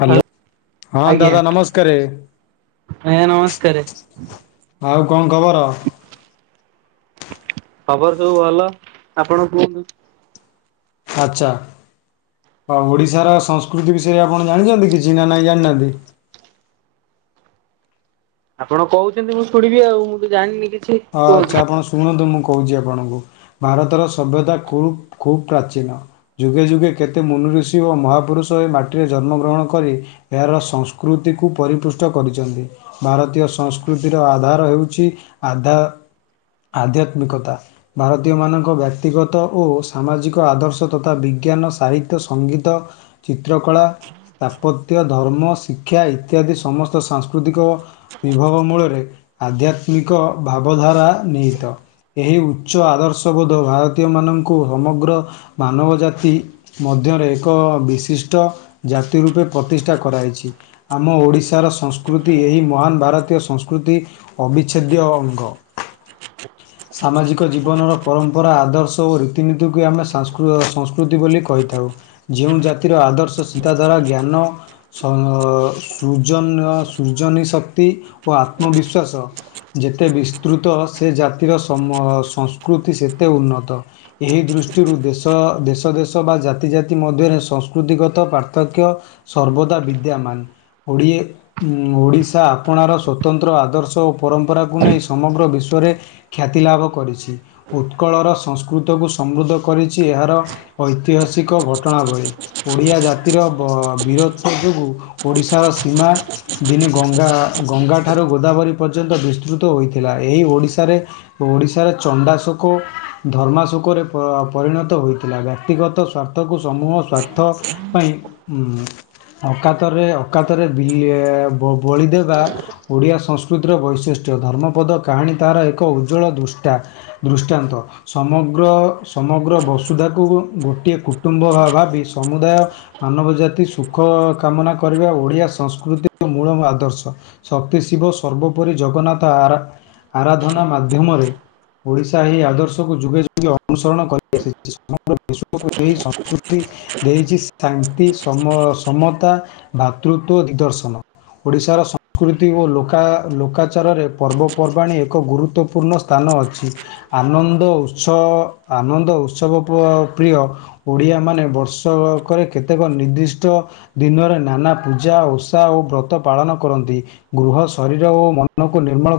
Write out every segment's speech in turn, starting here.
Hello, ହଁ ଆଜ୍ଞା ଦାଦା ନମସ୍କାରରେ। ଆଜ୍ଞା ନମସ୍କାରେ ଆଉ କଣ ଖବର? ଖବର ସବୁ ଭଲ, ଆପଣ କୁହନ୍ତୁ। ଆଚ୍ଛା, ଆ ଓଡ଼ିଶାର ସଂସ୍କୃତି ବିଷୟରେ ଆପଣ ଜାଣିଛନ୍ତି କିଛି ନା ନାହିଁ ଜାଣିନାହାନ୍ତି? ଆପଣ କହୁଛନ୍ତି ମୁଁ ଶୁଣିବି ଆଉ ମୁଁ ତ ଜାଣିନି କିଛି। ହଁ ଆଚ୍ଛା କୁହନ୍ତୁ। ଆପଣ ଶୁଣନ୍ତୁ ମୁଁ କହୁଚି ଆପଣଙ୍କୁ ଭାରତର ସଭ୍ୟତା ଖୁବ ଖୁବ ପ୍ରାଚୀନ। ଯୁଗେ ଯୁଗେ କେତେ ମନୁ ଋଷି ଓ ମହାପୁରୁଷ ଏ ମାଟିରେ ଜନ୍ମଗ୍ରହଣ କରି ଏହାର ସଂସ୍କୃତିକୁ ପରିପୃଷ୍ଟ କରିଚନ୍ତି। ଭାରତୀୟ ସଂସ୍କୃତିର ଆଧାର ହେଉଚି ଆଧା ଆଧ୍ୟାତ୍ମିକତା। ଭାରତୀୟମାନଙ୍କ ବ୍ୟକ୍ତିଗତ ଓ ସାମାଜିକ ଆଦର୍ଶ ତଥା ବିଜ୍ଞାନ ସାହିତ୍ୟ ସଙ୍ଗୀତ ଚିତ୍ରକଳା ସ୍ଥାପତ୍ୟ ଧର୍ମ ଶିକ୍ଷା ଇତ୍ୟାଦି ସମସ୍ତ ସାଂସ୍କୃତିକ। ବିଭବ ମୂଳରେ ଆଧ୍ୟାତ୍ମିକ ଭାବଧାରା ନିହିତ। ଏହି ଉଚ୍ଚ ଆଦର୍ଶବୋଧ ଭାରତୀୟମାନଙ୍କୁ ସମଗ୍ର ମାନବ ଜାତି। ମଧ୍ୟରେ ଏକ ବିଶିଷ୍ଟ ଜାତି ରୂପେ ପ୍ରତିଷ୍ଠା କରାହେଇଛି। ଆମ ଓଡ଼ିଶାର ସଂସ୍କୃତି ଏହି ମହାନ ଭାରତୀୟ ସଂସ୍କୃତି ଅବି ଛେଦିୟ ଅଙ୍ଗ। [inaudible] ସାମାଜିକ ଜୀବନର ପରମ୍ପରା ଆଦର୍ଶ ଓ ରୀତିନୀତିକୁ ଆମେ ସଂସ୍କୃ ସଂସ୍କୃତି ବୋଲି କହିଥାଉ। ଯେଉଁ ଜାତିର ଆଦର୍ଶ ଶିନ୍ତାଧାରା ଜ୍ଞାନ। ସ ସୃଜନ ସୃଜନୀ ଶକ୍ତି ଓ ଆତ୍ମବିଶ୍ଵାସ। ଯେତେ ବିସ୍ତୃତ ସେ ଜାତିର ସମ ସଂସ୍କୃତି ସେତେ ଉନ୍ନତ। ଏହି ଦୃଷ୍ଟିରୁ ଦେଶ ଦେଶ ଦେଶ ବା ଜାତି ଜାତି ମଧ୍ୟରେ ସଂସ୍କୃତିଗତ ପାର୍ଥକ୍ୟ। ସର୍ବଦା ବିଦ୍ୟମାନ୍। ଓଡ଼ିଏ ଉଁ ଓଡ଼ିଶା ଆପଣାର ସ୍ୱତନ୍ତ୍ର ଆଦର୍ଶ ଓ ପରମ୍ ମ୍ପରାକୁ ନେଇ ସମଗ୍ର ବିଶ୍ୱରେ ଖ୍ୟାତି ଲାଭ କରିଛି। ଉତ୍କଳର ସଂସ୍କୃତକୁ ସମୃଦ୍ଧ କରିଛି ଏହାର ଐତିହାସିକ ଘଟଣା ଭଳି। ଓଡିଆ ଜାତିର ବ ବୀରତଵ କୁ ଓଡିଶାର ସୀମା ଦିନେ ଗଙ୍ଗା ଗଙ୍ଗାଠାରୁ ଗୋଦାବରୀ ପର୍ଯ୍ୟନ୍ତ ବିସ୍ତୃତ ହୋଇଥିଲା ଏହି ଓଡ଼ିଶାରେ। ଓଡ଼ିଶାରେ ଚଣ୍ଡାଶୋକ ଧର୍ମାଶୋକରେ ପ ପରିଣତ ହୋଇଥିଲା ବ୍ୟକ୍ତିଗତ ସ୍ୱା ର୍ଥ କୁ ସମୂହ ସ୍ୱାର୍ଥ ପାଇଁ ଉଁ ଅକାତରେ ଅକାତରେ ବିଲେ ବ ବଳି ଦେବା। ଓଡ଼ିଆ ସଂସ୍କୃତିର ବୈଶିଷ୍ଟ୍ୟ ଧର୍ମପଦ କାହାଣୀ ତାହାର ଏକ ଉଜ୍ଜଳ ଦୃଷ୍ଟା। ଦୃଷ୍ଟାନ୍ତ। ସମଗ୍ର ସମଗ୍ର ବସୁଧାକୁ ଗୋଟିଏ କୁଟୁମ୍ବ ଭ ଭାବି ସମୁଦାୟ ମାନବ ଜାତି ସୁଖ କାମନା କରିବା ଓଡିଆ ସଂସ୍କୃତିର ମୂଳ ଆଦର୍ଶ। ଶକ୍ତି ଶିବ ସର୍ବୋପରି ଜଗନ୍ନାଥ ଆରା ଆରାଧନା ମାଧ୍ୟମରେ। ଓଡ଼ିଶା ଏହି ଆଦର୍ଶକୁ ଯୁଗେ ଯୁଗେ ଅନୁସରଣ କରିଆସିଚି [inaudible] ଏହି ସଂସ୍କୃତି ଦେଇଚି ଶାନ୍ତି ସମ ସମତା ଭାତୃତ୍ବ ଦିଗଦର୍ଶନ। ଓଡ଼ିଶାର ସଂସ୍କୃତି ଓ ଲୋକା ଲୋକାଚରରେ ପର୍ବପର୍ବାଣି ଏକ ଗୁରୁତ୍ୱପୂର୍ଣ୍ଣ ସ୍ଥାନ ଅଛି। ଆନନ୍ଦ ଉତ୍ସ ଆନନ୍ଦ ଉତ୍ସବ ପ ପ୍ରିୟ। ଓଡିଆ ମାନେ ବର୍ଷକରେ କେତେକ ନିର୍ଦ୍ଦିଷ୍ଟ। ଦିନରେ ନାନା ପୂଜା ଓଷା ଓ ବ୍ରତ ପାଳନ କରନ୍ତି ଗୃହ ଶରୀର ଓ ମନ ନିର୍ମ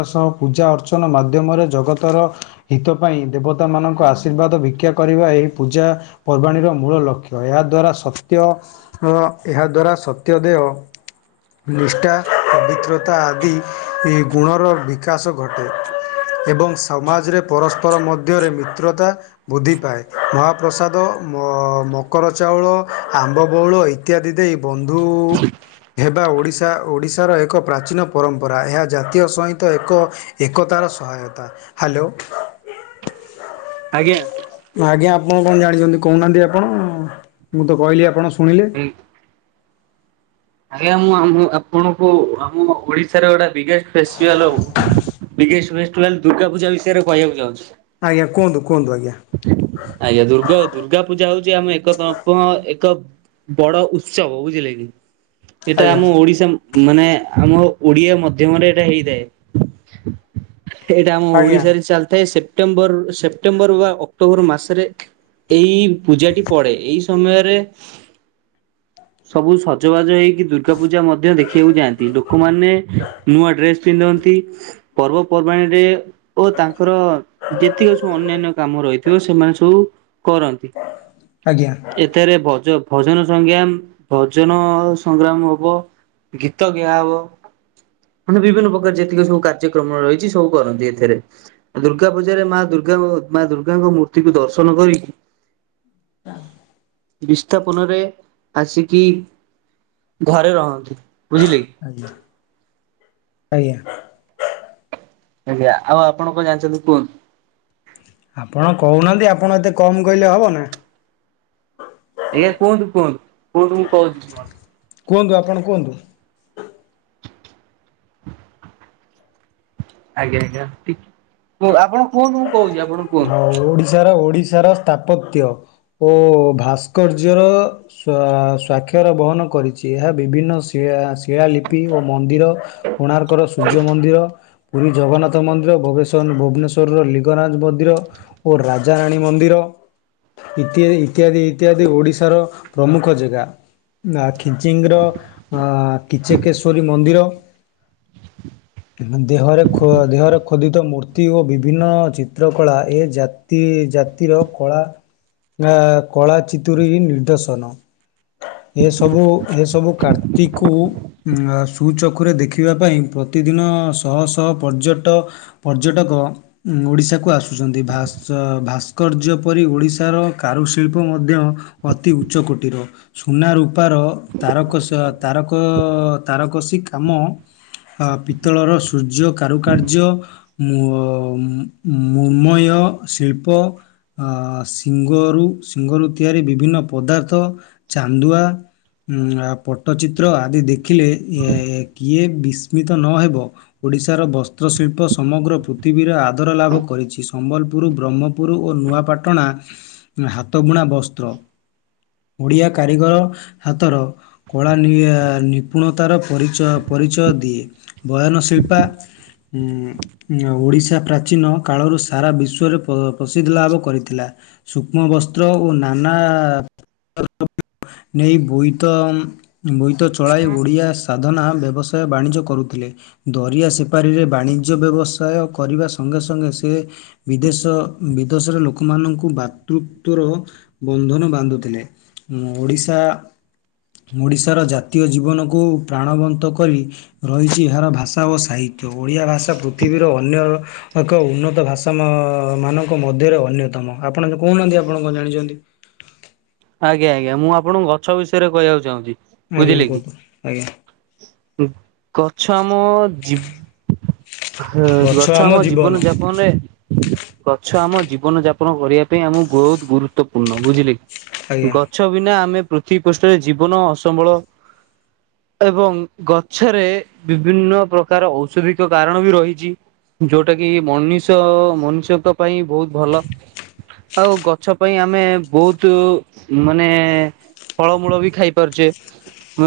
[inaudible] ସହ ପୂଜା ଅର୍ଚ୍ଚନା ମାଧ୍ୟମରେ ଜଗତର ହିତ ପାଇଁ ଦେବତା ମାନଙ୍କ ଆଶୀର୍ବାଦ ଭିକ୍ଷା କରିବା ଏହି ପୂଜା ପର୍ବାଣୀର ମୂଳ ଲକ୍ଷ୍ୟ ଏହା ଦ୍ଵାରା ସତ୍ୟ ହଁ ଏହା ଦ୍ଵାରା ସତ୍ୟ ଦେହ ନିଷ୍ଠା ପବିତ୍ରତା ଆଦି ଗୁଣର ବିକାଶ ଘଟେ। ଏବଂ ସମାଜରେ ପରସ୍ପର ମଧ୍ୟରେ ମିତ୍ରତା। ବୃଦ୍ଧି ପାଏ ମହାପ୍ରସାଦ ମକର ଚାଉଳ ଆମ୍ବ ବଉଳ ଇ ଇତ୍ୟାଦି ଦେଇ ବନ୍ଧୁ ହେବା ଓଡିଶା ଓଡ଼ିଶ ର ଏକ ପ୍ରାଚୀନ ପରମ୍ପରା ଏହା ଜାତୀୟ ସହିତ ଏକ ଏକତାର ସହାୟତା। ହାଲୋ। ଆଜ୍ଞା। ଆଜ୍ଞା ଆପଣ କଣ ଜାଣିଚନ୍ତି କହୁନାହାନ୍ତି ଆପଣ ମୁଁ ତ କହିଲି ଆପଣ ଶୁଣିଲେ। ହୁଁ। ଆଜ୍ଞା ମୁଁ ଆମ ଆପଣଙ୍କୁ ଆମ ଓଡିଶାର ଗୋଟେ ବିଗେଷ୍ଟ ଫେଷ୍ଟିଭାଲ ହଉ ବିଗେଷ୍ଟ ଫେଷ୍ଟିଭାଲ ଦୁର୍ଗା ପୂଜା ବିଷୟରେ କହିବାକୁ ଯାଉଚି। ଆଜ୍ଞା କୁହନ୍ତୁ କୁହନ୍ତୁ ଆଜ୍ଞା। ଆଜ୍ଞା ଦୁର୍ଗା ଦୁର୍ଗା ପୂଜା ହଉଚି ଆମ ଏକ [unintelligible] ଏକ ବଡ ଉତ୍ସବ। ବୁଝିଲେ କିି? ଏଇଟା ଆଜ୍ଞା ଆମ ଓଡିଶା ମାନେ ଆମ ଓଡିଆ ମଧ୍ୟମରେ ଏଇଟା ହେଇଥାଏ। ଏଇଟା ଆମ ଆଜ୍ଞା ଓଡିଶାରେ ଚାଲିଥାଏ ସେପ୍ଟେମ୍ବର ସେପ୍ଟେମ୍ବର ବା ଅକ୍ଟୋବର ମାସ ରେ ଏଇ ପୂଜାଟି ପଡେ। ଏଇ ସମୟରେ ସବୁ ସଜବାଜ ହେଇକି ଦୁର୍ଗା ପୂଜା ମଧ୍ୟ ଦେଖିବାକୁ ଯାଆନ୍ତି। ଲୋକମାନେ ନୂଆ ଡ୍ରେସ ପିନ୍ଧନ୍ତି। ପର୍ବପର୍ବାଣିରେ ଓ ତାଙ୍କର ଯେତିକି ସବୁ ଅନ୍ୟାନ୍ୟ କାମ ରହିଥିବ ସେମାନେ ସବୁ କରନ୍ତି। ଆଜ୍ଞା। ଏଥିରେ ଭଜ ଭଜନ ସଂଙ୍ଗିଆମ ଭଜନ ସଂଗ୍ରାମ ହବ। ଗୀତ ଗିଆହବ। ମାନେ ବିଭିନ୍ନ ପ୍ରକାର ଯେତିକି ସବୁ କାର୍ଯ୍ୟକ୍ରମ ରହିଚି ସବୁ କରନ୍ତି ଏଥିରେ। ଦୁର୍ଗା ପୂଜାରେ ମା ଦୁର୍ଗା ମା ଦୁର୍ଗାଙ୍କ ମୂର୍ତ୍ତିକୁୁ ଦର୍ଶନ କରିକି ବିସ୍ଥାପନରେ ଆସିକି ଘରେ ରହନ୍ତି ବୁଝିଲେ କି? ଆଜ୍ଞା। ଆଜ୍ଞା। ଆଜ୍ଞା ଆଉ ଆପଣ କଣ ଜାଣିଚନ୍ତି କୁହନ୍ତୁ। ଆପଣ କହୁନାହାନ୍ତି ଆପଣ ଏତେ କମ୍ କହିଲେ ହେବ ନା। ଆଜ୍ଞା କୁହନ୍ତୁ କୁହନ୍ତୁ। କୁହନ୍ତୁ ମୁଁ କହୁଛି କୁହନ୍ତୁ ଆପଣ କୁହନ୍ତୁ। [unintelligible] ଆଜ୍ଞା ଆଜ୍ଞା ଟି ଆପଣ କୁହନ୍ତୁ ମୁଁ କହୁଚି। ହଁ ଓଡିଶାର ଓଡିଶାର ସ୍ଥାପତ୍ୟ ଓ ଭାସ୍କର୍ଯ୍ୟ ର ସ୍ଵାକ୍ଷର ବହନ କରିଚି ଏହା ବିଭିନ୍ନି ଶିଳାଲିପି ଓ ମନ୍ଦିର କୋଣାର୍କର ସୂର୍ଯ୍ୟ ମନ୍ଦିର ପୁରୀ ଜଗନ୍ନାଥ ମନ୍ଦିର ଭବେଶ୍ୱର ଭୁବନେଶ୍ୱରର ଲିଙ୍ଗରାଜ ମ ନ୍ଦିର ଓ ରାଜାରାଣୀ ମନ୍ଦିର ଇତ୍ୟାଦି ଇତ୍ୟାଦି ଇତ୍ୟାଦି ଓଡିଶାର ପ୍ରମୁଖ ଜେଗା। ଆ ଖିଚିଙ୍ଗର ଅ କିଚକେଶ୍ୱରୀ ମନ୍ଦିର ଦେହରେ ଖୋ ଦେହରେ ଖୋଦିତ ମୂର୍ତ୍ତି ଓ ବିଭିନ୍ନ ଚି ଚିତ୍ରକଳା ଏ ଜାତି ଜାତିର କଳା ଗା କଳା ଚିତୁରି ନିର୍ଦେଶନ ଏସବୁ ଏସବୁ କାର୍ତ୍ତିକୁ ସୁଚଖୁରେ ଦେଖିବା ପାଇଁ ପ୍ରତିଦିନ ଶହ ଶହ ପର୍ଯ୍ୟଟ ପର୍ଯ୍ୟଟକ ଉ ଓଡିଶା କୁ ଆସୁଚନ୍ତି ଭାସ ଭାସ୍କର୍ଯ୍ୟ ପରି ଓଡ଼ିଶାର କାରୁଶିଳ୍ପ ମଧ୍ୟ ଅତି ଉଚ୍ଚ କୋଟିର। ସୁନା ରୂପାର ତାରକସ ତାରକ ତାରକସି କାମ ହ ପିତ୍ତଳର ସୂର୍ଯ୍ୟ କାରୁକାର୍ଯ୍ୟ ମୋ ଉଁ ମୂର୍ମୟ ଶିଳ୍ପ। ଅ ଶିଙ୍ଗରୁ ଶିଙ୍ଗରୁ ତିଆରି ବିଭିନ୍ନ ପଦାର୍ଥ ଚାନ୍ଦୁଆ। ଉଁ ଆ ପଟ୍ଟଚିତ୍ର ଆଦି ଦେଖିଲେ ଏ କିଏ ବିସ୍ମିତ ନହେବ? ଓଡ଼ିଶାର ବସ୍ତ୍ରଶିଳ୍ପ ସମଗ୍ର ପୃଥିବୀରେ ଆ ଦର ଲାଭ କରିଚି ସମ୍ବଲପୁରୁ ବ୍ରହ୍ମପୁରୁ ଓ ନୂଆପାଟଣା ହାତ ବୁଣା ବସ୍ତ୍ର ଓଡ଼ିଆ କାରିଗର ହାତର କଳା ନି ନିପୁଣତାର ପରିଚୟ ପରିଚୟ ଦିଏ ବୟନଶିଳ୍ପା ଉଁ ଏଁ ଓଡ଼ିଶା ପ୍ରା ଚୀନ କାଳରୁ ସାରା ବିଶ୍ୱରେ ପ ପ୍ରସିଦ୍ଧି ଲାଭ କରିଥିଲା। ସୂକ୍ଷ୍ମ ବସ୍ତ୍ର ଓ ନାନା [inaudible] [inaudible] ନେଇ ବୋଇତ ବୋଇତ ଚଳାଇ ଓଡ଼ିଆ ସା ଧନା ବ୍ୟବସାୟ ବାଣିଜ୍ୟ କରୁଥୁଲେ। ଦରିଆ ସେପାରିରେ ବାଣିଜ୍ୟ ବ୍ୟବସାୟ କରିବା ଅଙ୍ଗେ ସଙ୍ଗେ ସେ ବିଦେଶ ବିଦେଶରେ ଲୋକମାନଙ୍କୁ ବାତୃତ୍ଵର ବନ୍ଧନ ବାନ୍ଧୁଥିଲେ ଉଁ ଓଡ଼ିଶା ମୋଡ଼ିଶାର ଜାତୀୟ ଜୀବନକୁ ପ୍ରାଣବନ୍ତ କରି ରହିଚି ଏହାର ଭାଷା ଓ ସାହିତ୍ୟ ଓଡ଼ିଆ ଭାଷା ପୃଥିବୀର ଅନ୍ୟ ଏକ ଉନ୍ନତ ଭାଷା ମ ମାନଙ୍କ ମଧ୍ୟରେ ଅନ୍ୟତମ ଆପଣ ଯେ କହୁନାହାନ୍ତି ଆପଣ କଁ ଜାଣିଚନ୍ତି। ଆଜ୍ଞା ଆଜ୍ଞା ମୁଁ ଆପଣଙ୍କୁ ଗଛ ବିଷୟରେ କହିବାକୁ ଚାହୁଁଚି ‌ ଆଜ୍ଞା କୁହନ୍ତୁ ଆଜ୍ଞା। ଗଛ ଆମ ଜୀ ଏ ଗଛ ଆମ ଜୀବନ ଯାପନରେ ଗଛ ଆମ ଜୀବନ ଯାପନ କରିବା ପାଇଁ ଆମୁ ବୋହୁତ ଗୁରୁତ୍ୱପୂର୍ଣ୍ଣ, ବୁଝିଲେ? ଆଜ୍ଞା ଗଛ ବିନା ଆମେ ପୃଥିବୀ ପୃଷ୍ଠରେ ଜୀବନ ଅସମ୍ବଳ। ଏବଂ ଗଛରେ ବିଭିନ୍ନ ପ୍ରକାର ଔଷଧିକ କାରଣ ବି ରହିଚି। ଯୋଉଟା କି ମନିଷ ମନୁଷ୍ୟଙ୍କ ପାଇଁ ବୋହୁତ ଭଲ। ଆଉ ଗଛ ପାଇଁ ଆମେ ବୋହୁତୁ ମାନେ ଫଳମୂଳ ବି ଖାଇ ପାରୁଚେ। ମେ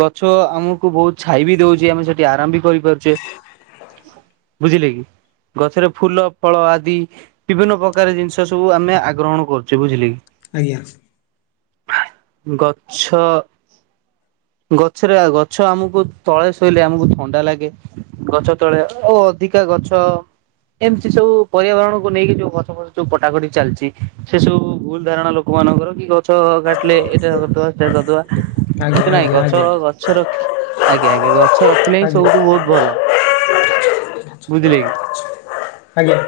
ଗଛ ଆମୁକୁ ବହୁତ ଛାଇ ବି ଦଉଚି ଆମେ ସେଠି ଆରାମ ବି କରି ପାରୁଚେ। ବୁଝିଲେ କି? ଗଛରେ ଫୁଲ ଫଳ ଆଦି ବିଭିନ୍ନ ପ୍ରକାର ଜିନିଷ ସବୁ ଆମେ ଆଗ୍ରହଣ କରୁଚେ, ବୁଝିଲେ କି? ଆଜ୍ଞା। ଗଛ ଗଛରେ ଆ ଗଛ ଆମୁକୁ ତଳେ ଶୋଇଲେ ଆମୁକୁ ଥଣ୍ଡା ଲାଗେ। ଗଛ ତଳେ ଓ ଅଧିକା ଗଛ ଏମତି ସବୁ ପର୍ୟାବରଣକୁ ନେଇକି ଯୋଉ ଗଛ ଫଚ ସବୁ କଟାକଟି ଚାଲିଚି ସେ ସବୁ ଭୁଲ ଧାରଣା ଲୋକମାନଙ୍କର। ଗଛ କାଟିଲେ ଏଟା କରିଦବା ସେ କରିଦବା ଆଜ୍ଞା କିନ୍ତୁ ନାଇଁ ଆଜ୍ଞା ଗଛ ଗ ଆଜ୍ଞା ଛର ଆଜ୍ଞା ଆଜ୍ଞା ଗଛ ରଖିଲେ ହିଁ ଆଜ୍ଞା ସବୁଠୁ ବୋହୁତ ଭଲ। ବୁଝିଲେ କି? ହାଜ୍ଞା।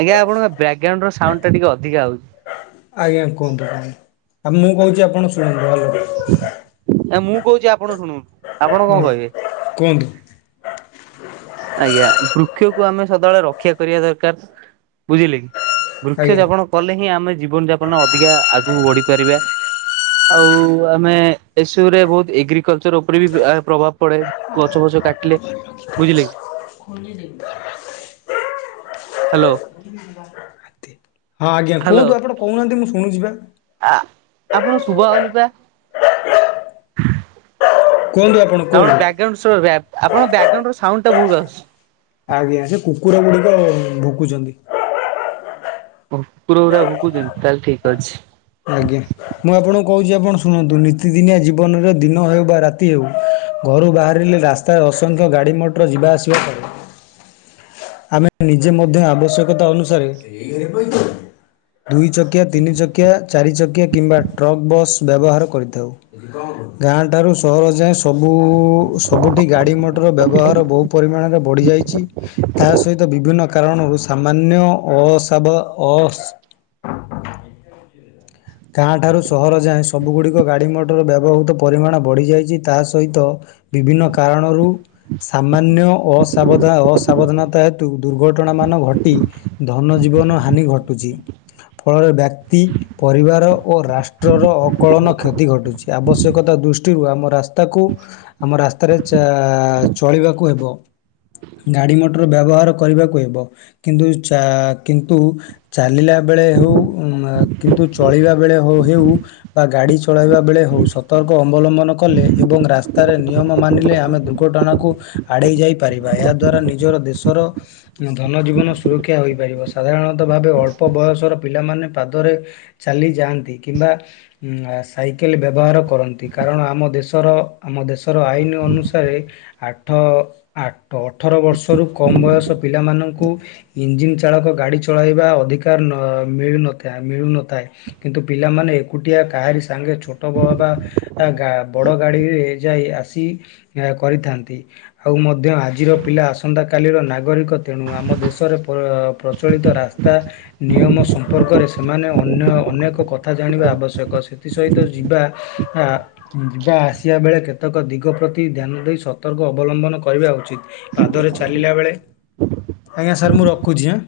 ଆଜ୍ଞା ଆପଣଙ୍କ ବ୍ୟାକଗ୍ରାଉଣ୍ଡ୍ ର ସାଉଣ୍ଡ୍ ଟା ଟିକେ ଅଧିକା ହଉଚି। ଆଜ୍ଞା କୁହନ୍ତୁ କୁହଁ ଆଉ ମୁଁ କହୁଚି ଆପଣ ଶୁଣନ୍ତୁ ଭଲରେ। ଏ ମୁଁ କହୁଛି ଆପଣ ଶୁଣନ୍ତୁ ଆପଣ କଣ ହଁ କହିବେ? କୁହନ୍ତୁ। ଆଜ୍ଞା ବୃକ୍ଷକୁ ଆମେ ସଦାବେଳେ ରକ୍ଷା କରିବା ଦରକାର ବୁଝିଲେ କି। ବୃକ୍ଷ ଆଜ୍ଞା ରୋପଣ କଲେ ହିଁ ଆମେ ଜୀବନ ଯାପନ ଅଧିକା ଆଗକୁ ବଢିପାରିବା। ଆଉ ଆମେ ଏସବୁରେ ବହୁତ ଏଗ୍ରିକଲଚର ଉପରେ ବି ଆର ପ୍ରଭାବ ପଡେ। ଗଛ ଫଛ କାଟିଲେ। ବୁଝିଲେ କି [unintelligible] ହ୍ୟାଲୋ ହଁ ଆଜ୍ଞା ହ୍ୟାଲୋ କୁହନ୍ତୁ ଆପଣ କହୁନାହାନ୍ତି ମୁଁ ଶୁଣୁଛି ବା ଆ ଆପଣଙ୍କ ଶୁଭାଯାଉନିପା [inaudible] କୁହନ୍ତୁ ଆପଣ ଆପଣଙ୍କ କୁହନ୍ତୁ ବ୍ୟାଗ୍ରାଉଣ୍ଡ ଆପଣ ବ୍ୟାଗ୍ରାଉଣ୍ଡ ର ସାଉଣ୍ଡ ଟା ବହୁତ ଆଶୁଛି। ଆଜ୍ଞା ସେ କୁକୁର ଗୁଡ଼ିକ ଭୁକୁଛନ୍ତି। କୁକୁର ଗୁରା ଭୁକୁୁଛନ୍ତି ତାହେଲେ ଠିକ ଅଛି। ଆଜ୍ଞା ମୁଁ ଆପଣଙ୍କୁ କହୁଛି ଆପଣ ଶୁଣନ୍ତୁ ନିୀତିଦିନିଆ ଜୀବନରେ ଦିନ ହେଉ ବା ରାତି ହେଉ। ଘରୁ ବାହାରିଲେ ରାସ୍ତାରେ ଅସଂଖ୍ୟ ଗାଡ଼ି ମଟର ଯିବା ଆସିବା। ଆମେ ନିଜେ ମଧ୍ୟ ଆବଶ୍ୟକତା ଅନୁସାରେ ଦୁଇ ଚକିଆ ତିନି ଚକିଆ ଚାରି ଚକିଆ କିମ୍ବା ଟ୍ରକ୍ ବସ୍। ବ୍ୟବହାର କରିଥାଉ ଗାଁ ଠାରୁ ସହର ଜାଏ ସବୁ ସବୁଠି ଗାଡ଼ି ମଟର ବ୍ୟବହାର ବହୁ ପରିମାଣରେ ବଢ଼ିଯାଇଛି। ତା ସହିତ ବି ବିଭିନ୍ନ କାରଣରୁ ସାମାନ୍ୟ ଅସାବ ଅ ଗାଁ ଠାରୁ ସହର ଯାଏଁ ସବୁଗୁଡ଼ିକ ଗାଡ଼ି ମଟର ବ୍ୟବହୃତ ପରିମାଣ ବଢ଼ିଯାଇଛି ତା ସହିତ ବିଭିନ୍ନ କାରଣରୁ ସାମାନ୍ୟ ଅସାବଧାନ ଅସାବଧାନତା ହେତୁ ଦୁର୍ଘଟଣାମାନ ଘଟି ଧନ ଜୀବନ ହାନି ଘଟୁଛି ଫଳରେ ବ୍ୟକ୍ତି ପରିବାର ଓ ରାଷ୍ଟ୍ରର ଅକଳନ କ୍ଷତି ଘଟୁଛି ଆବଶ୍ୟକତା ଦୃଷ୍ଟିରୁ ଆମ ରାସ୍ତାକୁ ଆମ ରାସ୍ତାରେ ଚଳିବାକୁ ହେବ ଗାଡ଼ି ମଟର ବ୍ୟବହାର କରିବାକୁ ହେବ। କିନ୍ତୁ ଚା କିନ୍ତୁ ଚାଲିଲା ବେଳେ ହଉ କିନ୍ତୁ ଚଳିବା ବେଳେ ହେଉ ବା ଗାଡି ଚଳେଇବା ବେଳେ ହଉ ସତର୍କ ଅବଲମ୍ବନ କଲେ ଏବଂ ରାସ୍ତାରେ ନିୟମ ମାନିଲେ ଆମେ ଘଟଣାକୁ ଆଡ଼େଇ ଯାଇପାରିବା ଏହା ଦ୍ୱାରା ନିଜର ଦେଶର ଧନଜୀବନ ସୁରକ୍ଷା ହୋଇପାରିବ ସାଧାରଣତଃ ଭାବେ ଅଳ୍ପ ବୟସର ପିଲାମାନେ ପାଦରେ ଚାଲିଯାଆନ୍ତି କିମ୍ବା ସାଇକେଲ ବ୍ୟବହାର କରନ୍ତି କାରଣ ଆମ ଦେଶର ଆମ ଦେଶର ଆଇନ ଅନୁସାରେ ଆଠ ଆଠ ତ ଅଠର ବର୍ଷରୁ କମ୍ ବୟସ ପିଲାମାନଙ୍କୁ ଇଞ୍ଜିିନ ଚାଳକ ଗାଡି ଚଳାଇବା ଅଧିକାର ମିଳନଥାଏ ମିଳୁନଥାଏ। କିନ୍ତୁ ପିଲାମାନେ ଏକୁଟିଆ କାହାରି ସାଙ୍ଗେ ଛୋଟ ବ ବା ବଡ଼ ଗାଡ଼ିରେ ଯାଇ ଆସି କରିଥାନ୍ତି ଆଉ ମଧ୍ୟ ଆଜିର ପିଲା ଆସନ୍ତାକାଲିର ନାଗରିକ ତେଣୁ ଆମ ଦେଶରେ ପ୍ରଚଳିତ ରାସ୍ତା ନିୟମ ସମ୍ପର୍କରେ ସେମାନେ ଅନ୍ୟ ଅନେକ କଥା ଜାଣିବା ଆବଶ୍ୟକ ସେଥିସହିତ ଯିବା ଆ ଯିବା ଆସିବା ବେଳେ କେତେକ ଦିଗ ପ୍ରତି ଧ୍ୟାନ ଦେଇ ସତର୍କ ଅବଲମ୍ବନ କରିବା ଉଚିତ୍। ପାଦରେ ଚାଲିଲା ବେଳେ ଆଜ୍ଞା ସାର୍ ମୁଁ ରଖୁଚି ଆଁ।